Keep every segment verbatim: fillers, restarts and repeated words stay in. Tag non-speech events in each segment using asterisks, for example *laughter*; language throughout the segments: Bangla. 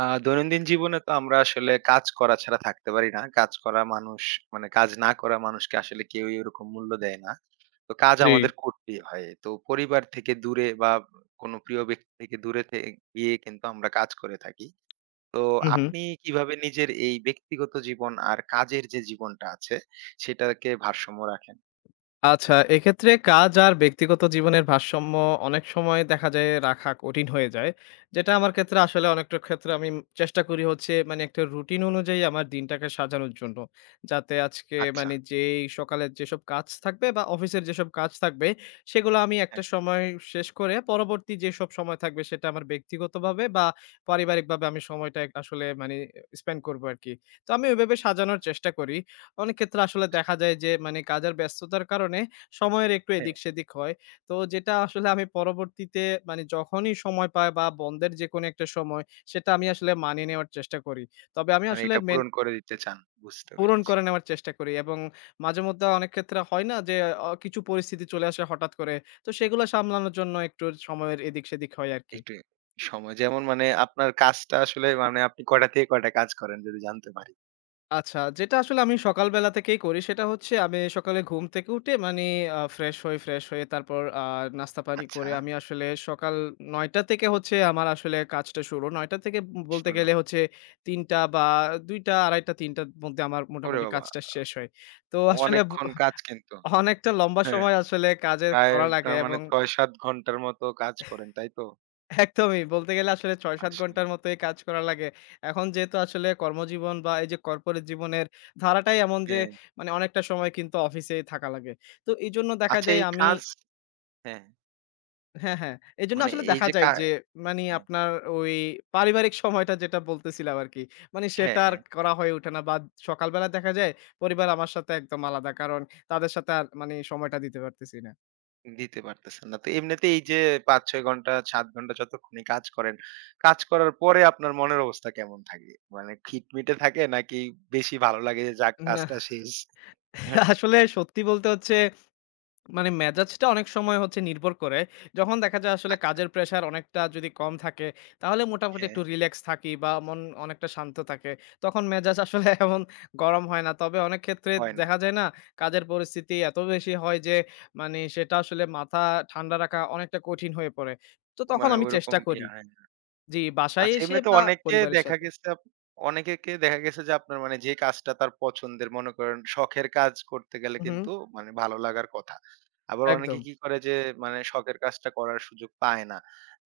আ দৈনন্দিন জীবনে তো আমরা আসলে কাজ করা ছাড়া থাকতে পারি না। কাজ করা মানুষ মানে কাজ না করা মানুষকে আসলে কেউই ওরকম মূল্য দেয় না। তো কাজ জি। আমাদের করতেই হয়। তো পরিবার থেকে দূরে বা কোনো প্রিয় ব্যক্তি থেকে দূরে থে গিয়ে কিন্তু আমরা কাজ করে থাকি। তো হুম, হুম। আপনি কিভাবে নিজের এই ব্যক্তিগত জীবন আর কাজের যে জীবনটা আছে সেটাকে ভারসাম্য রাখেন? আচ্ছা, এক্ষেত্রে কাজ আর ব্যক্তিগত জীবনের ভারসাম্য অনেক সময় দেখা যায় রাখা কঠিন হয়ে যায়। যেটা আমার ক্ষেত্রে আসলে অনেকটা ক্ষেত্রে আমি চেষ্টা করি হচ্ছে মানে একটা রুটিন অনুযায়ী আমার দিনটাকে সাজানোর জন্য। যাতে আজকে আচ্ছা। মানে যেই সকালের যেসব কাজ থাকবে বা অফিসের যেসব কাজ থাকবে সেগুলো আমি একটা হ্যাঁ, সময় শেষ করে পরবর্তী যেসব সময় থাকবে সেটা আমার ব্যক্তিগতভাবে বা পারিবারিকভাবে আমি সময়টা আসলে মানে স্পেন্ড করবো আরকি। তো আমি ওইভাবে সাজানোর চেষ্টা করি। অনেক ক্ষেত্রে আসলে দেখা যায় যে মানে কাজের ব্যস্ততার কারণে সময়ের একটু হ্যাঁ। এদিক সেদিক হয়। তো যেটা আসলে আমি পরবর্তীতে মানে যখনই সময় পাই বা বন্ধের যেকোনো একটা সময় সেটা আমি আসলে মানিয়ে নেওয়ার চেষ্টা করি। তবে আমি মানে আসলে এটা মেন পূরণ করে দিতে চান। বুঝতে পূরণ পেরেছি। করে নেওয়ার চেষ্টা করি এবং মাঝেমধ্যে অনেক ক্ষেত্রে হয় না যে অ কিছু পরিস্থিতি চলে আসে হঠাৎ করে। তো সেগুলো সামলানোর জন্য একটু সময়ের এদিক সেদিক হয় আরকি। একটু সময় যেমন মানে আপনার কাজটা আসলে মানে আপনি কয়টা থেকে কয়টা কাজ করেন যদি জানতে পারি? আচ্ছা, যেটা আসলে আমি সকালবেলা থেকেই করি সেটা হচ্ছে আমি সকালে ঘুম থেকে উঠে মানে আ ফ্রেশ হই, ফ্রেশ হয়ে তারপর আ নাস্তা-পানি আচ্ছা, করে আমি আসলে সকাল ৯ঃ শূন্য শূন্য থেকে হচ্ছে আমার আসলে কাজটা শুরু। ৯ঃ শূন্য শূন্য থেকে ব বলতে শুরু গেলে হয়। হচ্ছে ৩ঃ শূন্য শূন্য বা ২ঃ শূন্য শূন্য, ২ঃ ত্রিশ, ৩ঃ শূন্য শূন্য র মধ্যে আমার ওরে মোটামুটি বাবা! কাজটা শেষ হয়। তো আসলে ব অনেকক্ষণ কাজ কিন্তু। অনেকটা লম্বা হ্যাঁ, সময় আসলে কাজে প্রায় করা লাগে আপনার মানে এবং ছয় সাত ঘন্টার মতো কাজ করেন, তাই তো? একদমই। বলতে গেলে আসলে ছয় সাত আসলে ঘন্টার মতো এই কাজ করা লাগে। এখন যেহেতু আসলে কর্মজীবন বা এই যে কর্পোরেট জীবনের ধারাটাই এমন যে হ্যাঁ। মানে অনেকটা সময় কিন্তু অফিসেই থাকা লাগে। তো এজন্য দেখা আচ্ছা যায় এই আমি। কাজ। হ্যাঁ, হ্যাঁ, হ্যাঁ। এজন্য মানে আসলে এই দেখা যে যায় কা যে মানে হ্যাঁ, আপনার ওই পারিবারিক সময়টা যেটা বলতেছিলাম আরকি। মানে হ্যাঁ, সেটা আর হ্যাঁ, করা হয়ে ওঠে না বা সকালবেলা দেখা যায় পরিবার আমার সাথে একদম আলাদা। কারণ তাদের সাথে আর মানে সময়টা দিতে পারতেছি না। দিতে পারতেছেন না। তো এমনিতে এই যে পাঁচ ছয় ঘন্টা সাত ঘন্টা যতক্ষণই কাজ করেন, কাজ করার পরে আপনার মনের অবস্থা কেমন থাকে? মানে খিটমিটে থাকে নাকি বেশি ভালো লাগে যে যাক না, কাজটা শেষ? আসলে সত্যি বলতে হচ্ছে মানে মেজাজটা অনেক সময় হচ্ছে নির্ভর করে। যখন দেখা যায় আসলে আচ্ছা, কাজের প্রেশার অনেকটা যদি কম থাকে, তাহলে মোটামুটি হ্যাঁ, একটু রিল্যাক্স থাকি বা মন অনেকটা শান্ত থাকে। তখন মেজাজ আসলে *laughs* এমন গরম হয় না। তবে অনেক ক্ষেত্রে হয় না। দেখা যায় না, কাজের পরিস্থিতি এত বেশি হয় যে মানে সেটা আসলে মাথা ঠান্ডা রাখা অনেকটা কঠিন হয়ে পড়ে। তো তখন মানে আমি ওইরকম চেষ্টা করি। ইয়া। হয় না। জি, বাসায় আচ্ছা এসে এমনিতে বা অনেকে পরিবারের দেখা সাথে। গেছে আপ অনেকেকে দেখা গেছে যে আপনার মানে যে কাজটা তার পছন্দের মনে করেন শখের কাজ করতে গেলে হুম, হুম। কিন্তু মানে ভালো লাগার কথা। আবার অনেকে একদম। কি করে যে মানে শখের কাজটা করার সুযোগ পায় না।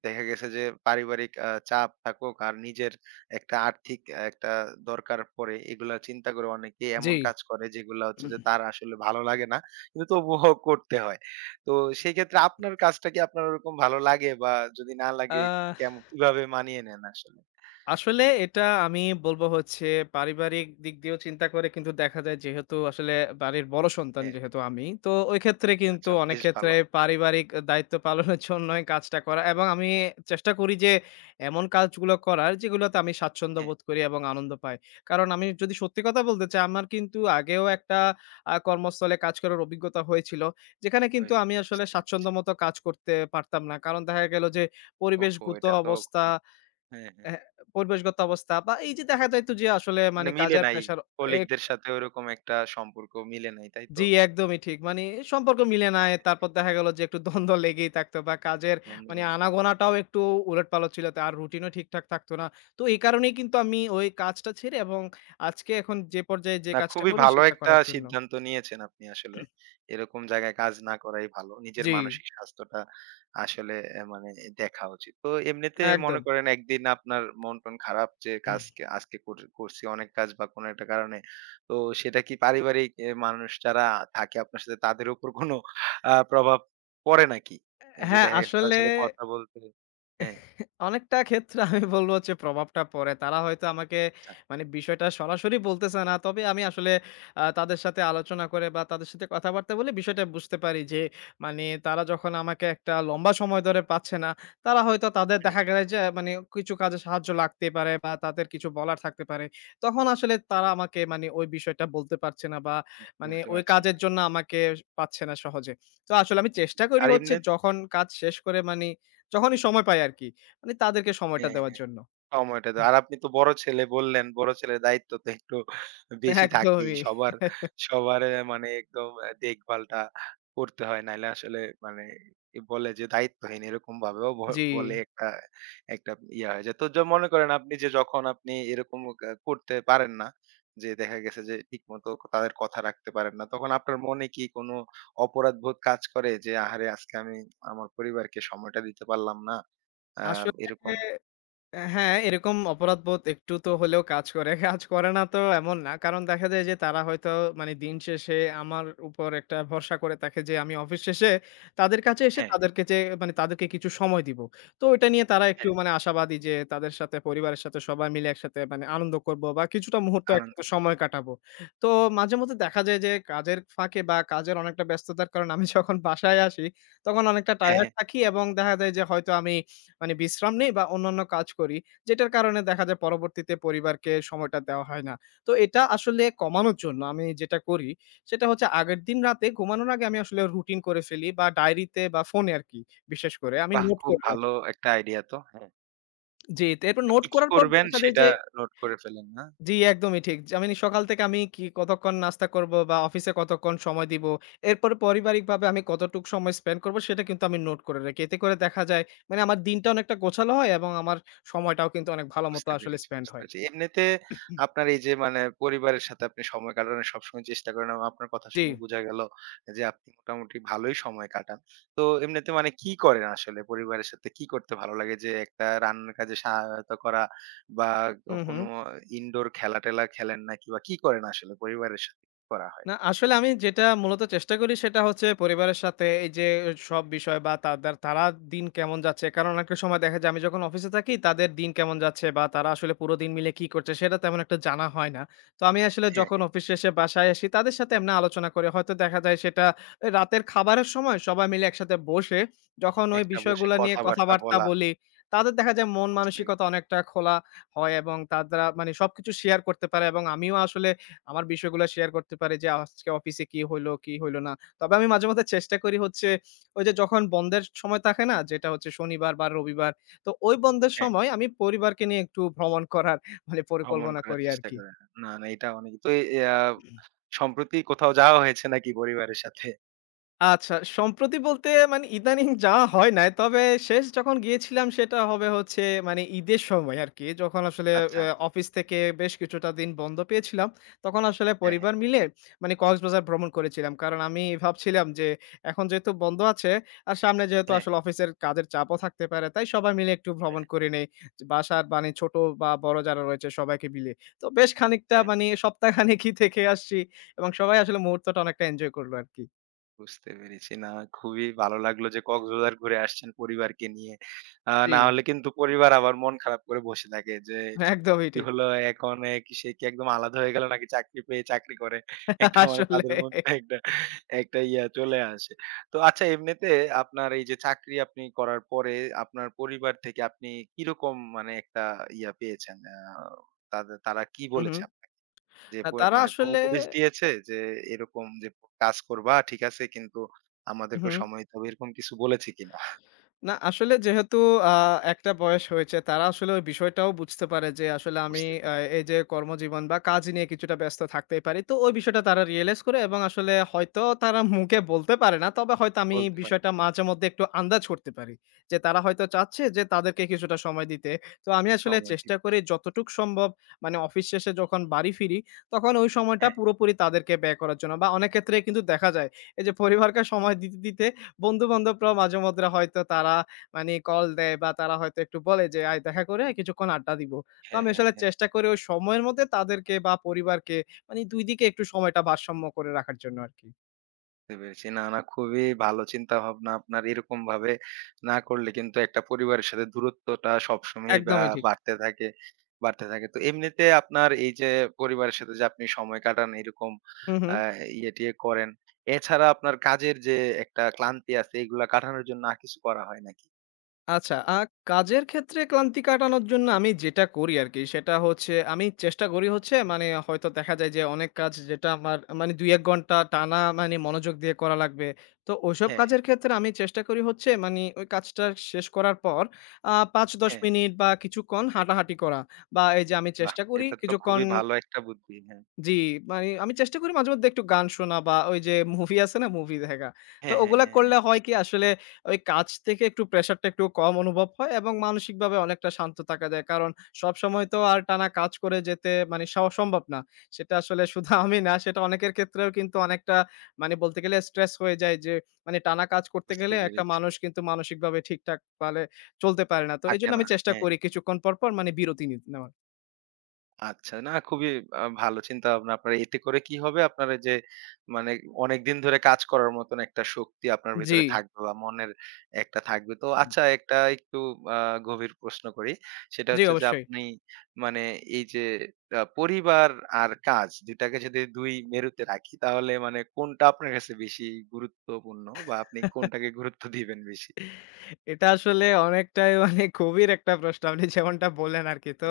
দেখা গেছে যে পারিবারিক আ চাপ থাকুক আর নিজের একটা আর্থিক আহ, একটা দরকার পড়ে এগুলা চিন্তা করে অনেকে জি। এমন কাজ করে যেগুলা হচ্ছে যে তার আসলে ভালো লাগে না। কিন্তু তবুও করতে হয়। তো সেই ক্ষেত্রে আপনার কাজটা কি আপনার ওরকম ভালো লাগে বা যদি না আ লাগে কেম কিভাবে মানিয়ে নেন আসলে? আসলে এটা আমি বলব হচ্ছে পারিবারিক দিক দিয়েও চিন্তা করে কিন্তু দেখা যায় যেহেতু আসলে বাড়ির বড় সন্তান হ্যাঁ, যেহেতু আমি, তো ওই ক্ষেত্রে কিন্তু আচ্ছা অনেক বেশ ক্ষেত্রে ভালো। পারিবারিক দায়িত্ব পালনের *laughs* জন্যই কাজটা করা এবং আমি চেষ্টা করি যে এমন কাজগুলো করার যেগুলোতে আমি স্বাচ্ছন্দ্য হ্যাঁ, বোধ করি এবং আনন্দ পাই। কারণ আমি যদি সত্যি কথা বলতে চাই আমার কিন্তু আগেও একটা আ কর্মস্থলে কাজ করার অভিজ্ঞতা হয়েছিল। যেখানে কিন্তু হয়েছিল আমি আসলে বুঝতে পেরেছি। স্বাচ্ছন্দ্যমতো কাজ করতে পারতাম না। কারণ দেখা গেল যে ওফো! পরিবেশগত এটা তো অবস্থা। খুব হ্যাঁ, হ্যাঁ। হ্যাঁ, পরিবেশগত অবস্থা বা এই যে দেখা যাইত যে আসলে মানে মানে মিলে কাজের নাই। প্রেশার। এক কলিগদের সাথে ওরকম একটা সম্পর্ক মিলে নাই, তাই জি, তো? একদমই ঠিক। মানে সম্পর্ক মিলে নাই। তারপর দেখা গেল যে একটু দ্বন্দ্ব লেগেই থাকতো বা কাজের মন্দ মানে লাগে। আনাগোনাটাও একটু উলটপালট ছিল। আর রুটিনও ঠিকঠাক থাকতো না। তো এই কারণেই কিন্তু আমি ওই কাজটা ছেড়ে এবং আজকে এখন যে পর্যায়ে যে না, কাজটা খুবই করি ভালো সেটা একটা করার জন্য। সিদ্ধান্ত নিয়েছেন আপনি আসলে। এরকম জায়গায় কাজ না করাই ভালো। নিজের জি, মানসিক স্বাস্থ্যটা আসলে অ্যা মানে দেখা উচিত। তো এমনিতে মনে একদম। করেন একদিন আপনার মন-টন খারাপ যে কাজকে আজকে কর করছি অনেক কাজ বা কোনো একটা কারণে। তো সেটা কি পারিবারিক এ মানুষ যারা থাকে আপনার সাথে তাদের উপর কোনো আ প্রভাব পড়ে নাকি? যে হ্যাঁ, দেখা গেছে তাদের আসলে সাথে কথা বলতে হ্যাঁ, অনেকটা ক্ষেত্রে আমি বলব হচ্ছে প্রভাবটা পড়ে। তারা হয়তো আমাকে আচ্ছা মানে বিষয়টা সরাসরি বলতেছে না। তবে আমি আসলে আ তাদের সাথে আলোচনা করে বা তাদের সাথে কথাবার্তা বলে বিষয়টা বুঝতে পারি যে মানে তারা যখন আমাকে একটা লম্বা সময় ধরে পাচ্ছে না, তারা হয়তো তাদের হুম, দেখা গেলে যে মানে কিছু কাজে সাহায্য লাগতে পারে বা তাদের কিছু বলার থাকতে পারে। তখন আসলে তারা আমাকে মানে ওই বিষয়টা বলতে পারছে না বা মানে বলতে ওই পারছে না। কাজের জন্য আমাকে পাচ্ছে না সহজে। তো আসলে আমি চেষ্টা করি আর হচ্ছে এমনে যখন কাজ শেষ করে মানে যখনই সময় পাই আরকি। মানে তাদেরকে সময়টা হ্যাঁ, দেওয়ার হ্যাঁ। জন্য। সময়টা হুম। দেওয়া। আর আপনি তো বড় ছেলে বললেন, বড় ছেলের দায়িত্ব তো একটু বেশি থাকেই। একদমই। সবার, *laughs* সবার এ মানে একদম আ দেখভালটা করতে হয়। নাইলে আসলে মানে কি বলে যে দায়িত্বহীন এরকম ভাবেও ব জি। বলে একটা, একটা ইয়া হয়ে যায়। তো য মনে করেন আপনি যে যখন আপনি এরকম আ করতে পারেন না, যে দেখা গেছে যে ঠিকমতো তাদের কথা রাখতে পারেন না। তখন আপনার মনে কি কোনো অপরাধবোধ কাজ করে যে আহারে আজকে আমি আমার পরিবারকে সময়টা দিতে পারলাম না? আ আসলে এরকম? অ্যা হ্যাঁ, এরকম অপরাধবোধ একটু তো হলেও কাজ করে। *laughs* কাজ করে না তো এমন না। কারণ দেখা যায় যে তারা হয়তো মানে দিন শেষে আমার উপর একটা ভরসা করে থাকে যে আমি অফিস শেষে তাদের কাছে এসে হ্যাঁ, হ্যাঁ, তাদেরকে যে মানে তাদেরকে কিছু সময় দিব। তো এটা নিয়ে তারা একটু হ্যাঁ। মানে আশাবাদী যে তাদের সাথে পরিবারের সাথে সবাই মিলে একসাথে মানে আনন্দ করব বা কিছুটা মুহূর্ত আনন্দ একসাথে সময় কাটাবো। তো মাঝেমধ্যে দেখা যায় যে কাজের ফাঁকে বা কাজের অনেকটা ব্যস্ততার কারণে আমি যখন বাসায় আসি তখন অনেকটা হ্যাঁ, টায়ার্ড হ্যাঁ। থাকি এবং দেখা যায় যে হয়তো আমি মানে বিশ্রাম নেই বা অন্যান্য কাজ করি। যেটার কারণে দেখা যায় পরবর্তীতে পরিবারকে সময়টা দেওয়া হয় না। তো এটা আসলে কমানোর জন্য আমি যেটা করি, সেটা হচ্ছে আগের দিন রাতে ঘুমানোর আগে আমি আসলে রুটিন করে ফেলি বা ডায়েরিতে বা ফোনে আরকি বিশেষ করে আমি বাহ! নোট খুব করে রাখি। ভালো একটা আইডিয়া তো। হ্যাঁ। জি, তো এরপর তা নোট কি, কি করার পর করবেন দেখা যায় সেটা যে। নোট করে ফেলেন, না? জি, একদমই ঠিক। যে আমি সকাল থেকে আমি কি কতক্ষণ নাস্তা করব বা অফিসে কতক্ষণ সময় দিব। এরপরে পারিবারিকভাবে আমি কতটুক সময় স্পেন্ড করব সেটা কিন্তু আমি নোট করে রাখি। এতে করে দেখা যায় মানে আমার দিনটা অনেকটা গোছালো হয় এবং আমার সময়টাও কিন্তু অনেক ভালো মতো বুঝতে আসলে পেরেছি, স্পেন্ড বুঝতে হয়। পেরেছি। এমনিতে আপনার এই যে মানে পরিবারের সাথে আপনি সময় কাটানোর সবসময় চেষ্টা করেন এবং আপনার কথা জি। শুনে বোঝা গেল যে আপনি মোটামুটি ভালোই সময় কাটান। তো এমনিতে মানে কি করেন আসলে পরিবারের সাথে কি করতে ভালো লাগে? যে একটা রান্নার কাজে সহায়তা করা বা হু, ও হু। কোনো ইনডোর খেলা-টেলা খেলেন নাকি বা কি করেন আসলে পরিবারের সাথে কি করা হয়? না, আসলে আমি যেটা মূলত চেষ্টা করি সেটা হচ্ছে পরিবারের সাথে এই যে সব বিষয় বা তাদের তারা দিন কেমন যাচ্ছে। কারণ অনেকটা সময় দেখা যায় আমি যখন অফিসে থাকি তাদের দিন কেমন যাচ্ছে বা তারা আসলে পুরো দিন মিলে কি করছে সেটা তেমন একটা জানা হয় না। তো আমি আসলে হ্যাঁ, যখন হ্যাঁ। অফিস শেষে বাসায় আসি তাদের সাথে এমনি আলোচনা করি। হয়তো দেখা যায় সেটা রাতের খাবারের সময় সবাই মিলে একসাথে বসে যখন ওই একটা বসে বিষয়গুলা নিয়ে কথাবার্তা কথাবার্তা বলা। বলি, তাদের দেখা যায় মন বুঝতে মানসিকতা অনেকটা খোলা হয় এবং তারা মানে সবকিছু শেয়ার করতে পারে এবং আমিও আসলে আমার বিষয়গুলো শেয়ার করতে পারি যে আজকে অফিসে কি হইলো, কি হইলো না। তবে আমি মাঝে মধ্যে চেষ্টা করি হচ্ছে ওই যে যখন বন্ধের সময় থাকে না? যেটা হচ্ছে শনিবার বা রবিবার। তো ওই বন্ধের হ্যাঁ। সময় আমি পরিবারকে নিয়ে একটু ভ্রমণ করার মানে ভ্রমণ পরিকল্পনা করার করি চেষ্টা আরকি। করেন। না, না এটা অনেক তো এ আ সম্প্রতি কোথাও যাওয়া হয়েছে নাকি পরিবারের সাথে? আচ্ছা, সম্প্রতি বলতে মানে ইদানিং যাওয়া হয় নাই। তবে শেষ যখন গিয়েছিলাম সেটা হবে হচ্ছে মানে ঈদের সময় আরকি। যখন আসলে আচ্ছা, অ্যা আচ্ছা। অফিস থেকে বেশ কিছুটা দিন বন্ধ পেয়েছিলাম। তখন আসলে হ্যাঁ, হ্যাঁ। পরিবার মিলে মানে কক্সবাজার ভ্রমণ করেছিলাম। কারণ আমি ভাবছিলাম যে এখন যেহেতু বন্ধ আছে আর সামনে যেহেতু হ্যাঁ, আসলে হ্যাঁ। অফিসের কাজের চাপও থাকতে পারে। তাই সবাই মিলে একটু হ্যাঁ, ভ্রমণ করে নেই। বাসার মানে ছোট বা বড় যারা রয়েছে সবাইকে মিলে। তো বেশ খানিকটা হ্যাঁ। মানে সপ্তাহখানেকই *laughs* থেকে আসছি এবং সবাই আসলে মুহূর্তটা অনেকটা এনজয় করলো আরকি। বুঝতে পেরেছি। না, খুবই ভালো লাগলো যে কক্সবাজার ঘুরে আসছেন পরিবারকে নিয়ে। আ জি। না হলে কিন্তু পরিবার আবার মন খারাপ করে বসে থাকে যে, একদমই কি ঠিক। হলো এখন এ কি সে কি একদম আলাদা হয়ে গেল নাকি চাকরি পেয়ে চাকরি করে? একটা *laughs* মানে তাদের আসলে। মধ্যে একটা, একটা ইয়া চলে আসে। তো আচ্ছা এমনিতে আপনার এই যে চাকরি আপনি করার পরে আপনার পরিবার থেকে আপনি কিরকম মানে একটা ইয়া পেয়েছেন? আ তাদের তারা কি হু, হু। বলেছে? যে না, প তারা মানে কোন আসলে। উপদেশ দিয়েছে যে, "এরকম যে কাজ করবা ঠিক আছে কিন্তু আমাদেরকেও হুম। সময় দিতে হবে" এরকম কিছু বলেছে কিনা? না, আসলে যেহেতু আ একটা বয়স হয়েছে তারা আসলে ওই বিষয়টাও বুঝতে পারে যে আসলে আমি বুঝতে আ পারি। এই যে কর্মজীবন বা কাজ নিয়ে কিছুটা ব্যস্ত থাকতেই পারি। তো ওই বিষয়টা তারা রিয়ালাইজ করে এবং আসলে হয়তো তারা মুখে বলতে পারে না। তবে হয়তো আমি বলতে পারেন। বিষয়টা মাঝেমধ্যে একটু আন্দাজ করতে পারি। যে তারা হয়তো চাচ্ছে যে তাদেরকে কিছুটা সময় দিতে। তো আমি আসলে সময় চেষ্টা দিতে করি হয়। যতটুক সম্ভব মানে অফিস শেষে যখন বাড়ি ফিরি তখন ওই সময়টা হ্যাঁ, পুরোপুরি তাদেরকে ব্যয় করার জন্য বা অনেক ক্ষেত্রে কিন্তু দেখা যায় এই যে পরিবারকে সময় দিতে, দিতে বন্ধু-বান্ধবরাও মাঝে মধ্যে হয়তো তারা মানে কল দেয় বা তারা হয়তো একটু বলে যে, "আয় দেখা করে আয়, কিছুক্ষণ আড্ডা দিব।" তো হ্যাঁ, আমি হ্যাঁ, আসলে হ্যাঁ। চেষ্টা করি ওই সময়ের মধ্যে তাদেরকে বা পরিবারকে মানে দুই দিকে একটু সময়টা ভারসাম্য করে রাখার জন্য আরকি। বুঝতে পেরেছি। না, না খুবই ভালো চিন্তাভাবনা আপনার। এরকমভাবে না করলে কিন্তু একটা পরিবারের সাথে দূরত্বটা সবসময়ই বা একদমই ঠিক। বাড়তে থাকে, বাড়তে থাকে। তো এমনিতে আপনার এই যে পরিবারের সাথে যে আপনি সময় কাটান এরকম হু, হু। আ ইয়ে-টিয়ে করেন। এছাড়া আপনার কাজের যে একটা ক্লান্তি আছে এগুলা কাটানোর জন্য আর কিছু করা হয় নাকি? আচ্ছা, আ কাজের ক্ষেত্রে ক্লান্তি কাটানোর জন্য আমি যেটা করি আরকি সেটা হচ্ছে আমি চেষ্টা করি হচ্ছে মানে হয়তো দেখা যায় যে অনেক কাজ যেটা আমার মানে দুই এক ঘন্টা টানা মানে মনোযোগ দিয়ে করা লাগবে। তো ওইসব হ্যাঁ, হ্যাঁ, কাজের ক্ষেত্রে আমি চেষ্টা করি হচ্ছে মানে ওই কাজটা শেষ করার পর আ পাঁচ দশ হ্যাঁ। মিনিট বা কিছুক্ষণ হাঁটাহাঁটি করা। বা এই যে আমি বাহ! চেষ্টা করি এটা তো কিছুক্ষণ। খুবই ভালো একটা বুদ্ধি। হ্যাঁ। জি, মানে আমি চেষ্টা করি মাঝে মধ্যে একটু গান শোনা বা ওই যে মুভি আছে না? মুভি দেখা। তো হ্যাঁ, হ্যাঁ, ওগুলা হ্যাঁ, হ্যাঁ। করলে হয় কি আসলে ওই কাজ থেকে একটু প্রেশারটা একটু কম অনুভব হয় এবং মানসিকভাবে অনেকটা শান্ত থাকা যায়। কারণ সবসময় তো আর টানা কাজ করে যেতে মানে স সম্ভব না। সেটা আসলে শুধু *laughs* আমি না সেটা অনেকের ক্ষেত্রেও কিন্তু অনেকটা মানে বলতে গেলে স্ট্রেস হয়ে যায় যে মানে টানা কাজ করতে বুঝতে গেলে একটা পেরেছি। মানুষ কিন্তু মানসিকভাবে ঠিকঠাক পালে চলতে পারে না। তো থাকে এজন্য না। আমি চেষ্টা হ্যাঁ। করি কিছুক্ষণ পর, পর মানে বিরতি নি নেওয়ার। আচ্ছা। না খুবই আ ভালো চিন্তাভাবনা আপনার। এতে করে কি হবে? আপনার এই যে মানে অনেকদিন ধরে কাজ করার মতন একটা শক্তি আপনার জি, ভেতরে থাকবে বা মনের একটা থাকবে। তো আচ্ছা একটা একটু আ গভীর প্রশ্ন করি। সেটা জি হচ্ছে যে অবশ্যই। আপনি মানে এই যে আ পরিবার আর কাজ দুই টাকে যদি দুই মেরুতে রাখি তাহলে মানে কোনটা আপনার কাছে বেশি গুরুত্বপূর্ণ বা আপনি কোনটাকে গুরুত্ব দিবেন বেশি? এটা আসলে অনেকটাই *laughs* মানে গভীর একটা প্রশ্ন। আপনি যেমনটা বললেন আরকি। তো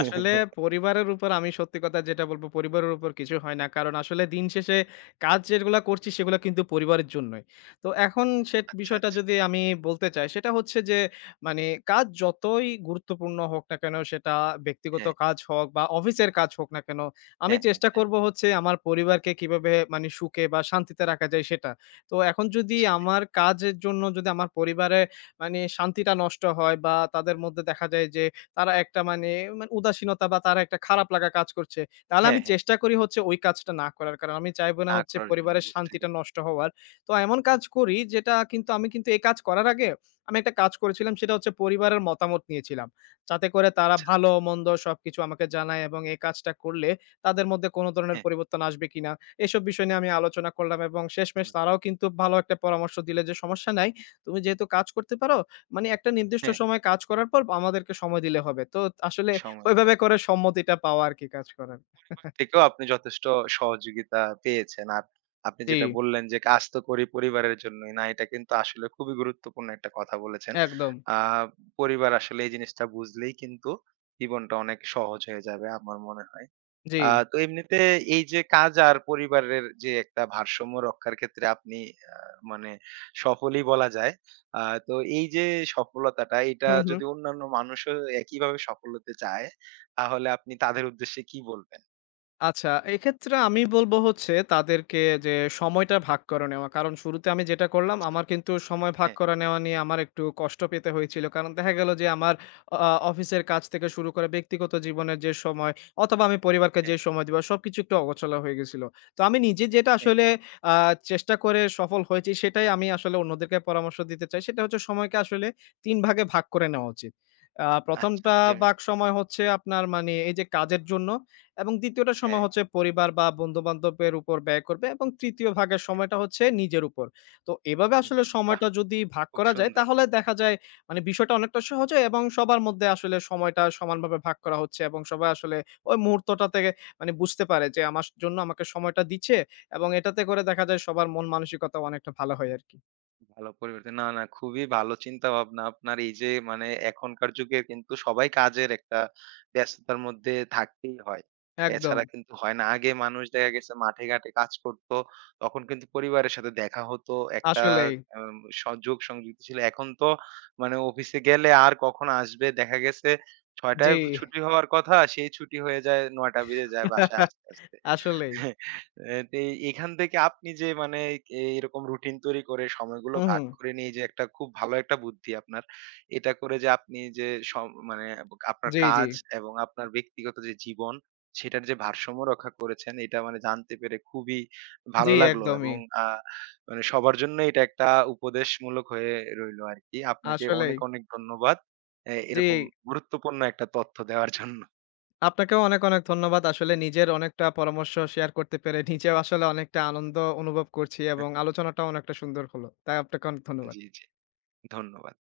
আসলে পরিবারের উপর আমি সত্যি কথা যেটা বলব, পরিবারের উপর কিছু হয় না। কারণ আসলে দিন শেষে কাজ যেগুলা করছি সেগুলা কিন্তু পরিবারের জন্যই। তো এখন সে আচ্ছা, বিষয়টা আচ্ছা। যদি আমি বলতে চাই সেটা হচ্ছে যে মানে কাজ যতই গুরুত্বপূর্ণ হোক না কেন সেটা ব্যক্তিগত হ্যাঁ, কাজ হোক বা অফিসের কাজ হোক না কেন, আমি হ্যাঁ, হ্যাঁ, চেষ্টা হ্যাঁ। করব হচ্ছে আমার পরিবারকে কিভাবে মানে সুখে বা শান্তিতে রাখা যায় সেটা। তো এখন যদি সে আমার কাজের জন্য যদি আমার পরিবারে মানে শান্তিটা নষ্ট হয় বা তাদের মধ্যে দেখা যায় যে তারা একটা মানে মানে উদাসীনতা বা তারা একটা খারাপ লাগা কাজ করছে। তাহলে হ্যাঁ, আমি হ্যাঁ। চেষ্টা করি হচ্ছে ওই কাজটা না করার। কারণ আমি চাইবো না না হচ্ছে করার জন্য পরিবারের বুঝতে শান্তিটা পেরেছি। নষ্ট হওয়ার। তো এমন কাজ করি যেটা কিন্তু আমি কিন্তু এই কাজ করার আগে আমি একটা কাজ করেছিলাম সেটা হচ্ছে পরিবারের মতামত নিয়েছিলাম। যাতে করে তারা আচ্ছা। ভালো-মন্দ সবকিছু আমাকে জানায় এবং এই কাজটা করলে তাদের মধ্যে কোন ধরনের হ্যাঁ, পরিবর্তন আসবে কিনা? এসব বিষয় নিয়ে আমি আলোচনা করলাম এবং শেষমেশ আমি তারাও কিন্তু ভালো একটা পরামর্শ দিলে যে সমস্যা নাই। তুমি যেহেতু কাজ করতে পারো, মানে একটা নির্দিষ্ট হ্যাঁ, সময় কাজ করার পর আমাদেরকে সময় দিলে হবে। তো আসলে সময় ওইভাবে দিলাম। করে সম্মতিটা পাওয়া আরকি কাজ করার। পরিবার থেকেও আপনি যথেষ্ট সহযোগিতা পেয়েছেন। আর আপনি জি, যেটা বললেন যে, কাজ তো করি পরিবারের জন্যই। না, এটা কিন্তু আসলে খুবই গুরুত্বপূর্ণ একটা কথা বলেছেন। একদম। আ পরিবার আসলে এই জিনিসটা বুঝলেই কিন্তু জীবনটা অনেক সহজ হয়ে যাবে আমার মনে হয়। জি। আ তো এমনিতে এই যে কাজ আর পরিবারের যে একটা ভারসাম্য রক্ষার ক্ষেত্রে আপনি আ মানে সফলই বলা যায়। আ তো এই যে সফলতাটা এটা হু, হু। যদি অন্যান্য মানুষও একইভাবে সফল হতে চায়, তাহলে আপনি তাদের উদ্দেশ্যে কি বলবেন? আচ্ছা, এক্ষেত্রে আমি বলব হচ্ছে তাদেরকে যে সময়টা ভাগ করে নেওয়া। কারণ শুরুতে আমি যেটা করলাম আচ্ছা। আমার কিন্তু সময় ভাগ হ্যাঁ, করে নেওয়া নিয়ে আমার একটু কষ্ট পেতে হয়েছিল। কারণ দেখা গেল যে আমার আ অফিসের কাজ থেকে শুরু করে ব্যক্তিগত জীবনের যে সময় অথবা আমি পরিবারকে যে হ্যাঁ, সময় দিব সবকিছু একটু অগোছালো হয়ে গেছিল। তো আমি নিজে যেটা হ্যাঁ। আসলে আ চেষ্টা করে সফল হয়েছি সেটাই আমি আসলে অন্যদেরকে পরামর্শ দিতে চাই। সেটা হচ্ছে সময়কে আসলে তিন ভাগে ভাগ করে নেওয়া উচিত। আ প্রথম আচ্ছা টা যেমন? ভাগ সময় হচ্ছে আপনার মানে এই যে কাজের জন্য এবং দ্বিতীয় টা হ্যাঁ, সময় হচ্ছে পরিবার বা বন্ধু-বান্ধবের উপর ব্যয় করবে এবং তৃতীয় ভাগের হ্যাঁ। সময়টা হচ্ছে নিজের উপর। তো এভাবে আসলে নিজের উপর, বাহ! সময়টা যদি ভাগ খুব করা যায় সুন্দর। তাহলে দেখা যায় মানে বিষয়টা অনেকটা সহজ হয় এবং সবার মধ্যে আসলে সময়টা সমানভাবে ভাগ করা হচ্ছে এবং সবাই আসলে ওই মুহূর্তটা থেকে মানে বুঝতে পারে যে আমার জন্য আমাকে সময়টা দিচ্ছে এবং এটাতে করে দেখা যায় সবার মন মানসিকতা অনেকটা ভালো হয় আরকি। ভালো পরিবর্তন। না, না খুবই ভালো চিন্তাভাবনা আপনার। এই যে মানে এখনকার যুগে কিন্তু সবাই কাজের একটা ব্যস্ততার মধ্যে থাকতেই হয়। একদম। এছাড়া কিন্তু হয় না। আগে মানুষ দেখা গেছে মাঠে ঘাটে কাজ করতো। তখন কিন্তু পরিবারের সাথে দেখা হতো। একটা আসলেই। আম সংযোগ সংযুক্ত ছিল। এখন তো মানে অফিসে গেলে আর কখন আসবে দেখা গেছে ৬ঃ শূন্য শূন্য জি। টায় ছুটি হওয়ার কথা, সেই ছুটি হয়ে যায় ৯ঃ শূন্য শূন্য বেজে যায় বাসায় *laughs* আসতে, আসতে। আসলেই। হ্যাঁ, এ তে এখান থেকে আপনি যে মানে এ এরকম রুটিন তৈরি করে সময়গুলো হুম, ভাগ হুম। করে নিয়ে যে একটা খুব ভালো একটা বুদ্ধি আপনার। এটা করে যে আপনি যে সম মানে আপনার জি, জি। কাজ এবং আপনার ব্যক্তিগত যে জীবন সেটার যে ভারসাম্য রক্ষা করেছেন এটা মানে জানতে পেরে খুবই জি, ভালো লাগলো একদমই। এবং আ মানে সবার জন্য এটা একটা উপদেশমূলক হয়ে রইলো আরকি। আপনাকে আসলেই। অনেক, অনেক ধন্যবাদ। এ জি। এরকম গুরুত্বপূর্ণ একটা তথ্য দেওয়ার জন্য। আপনাকেও অনেক, অনেক ধন্যবাদ। আসলে নিজের অনেকটা পরামর্শ শেয়ার করতে পেরে নিজেও আসলে অনেকটা আনন্দ অনুভব করছি এবং আলোচনাটাও অনেকটা সুন্দর হলো। তাই আপনাকে অনেক ধন্যবাদ। জি, জি। ধন্যবাদ।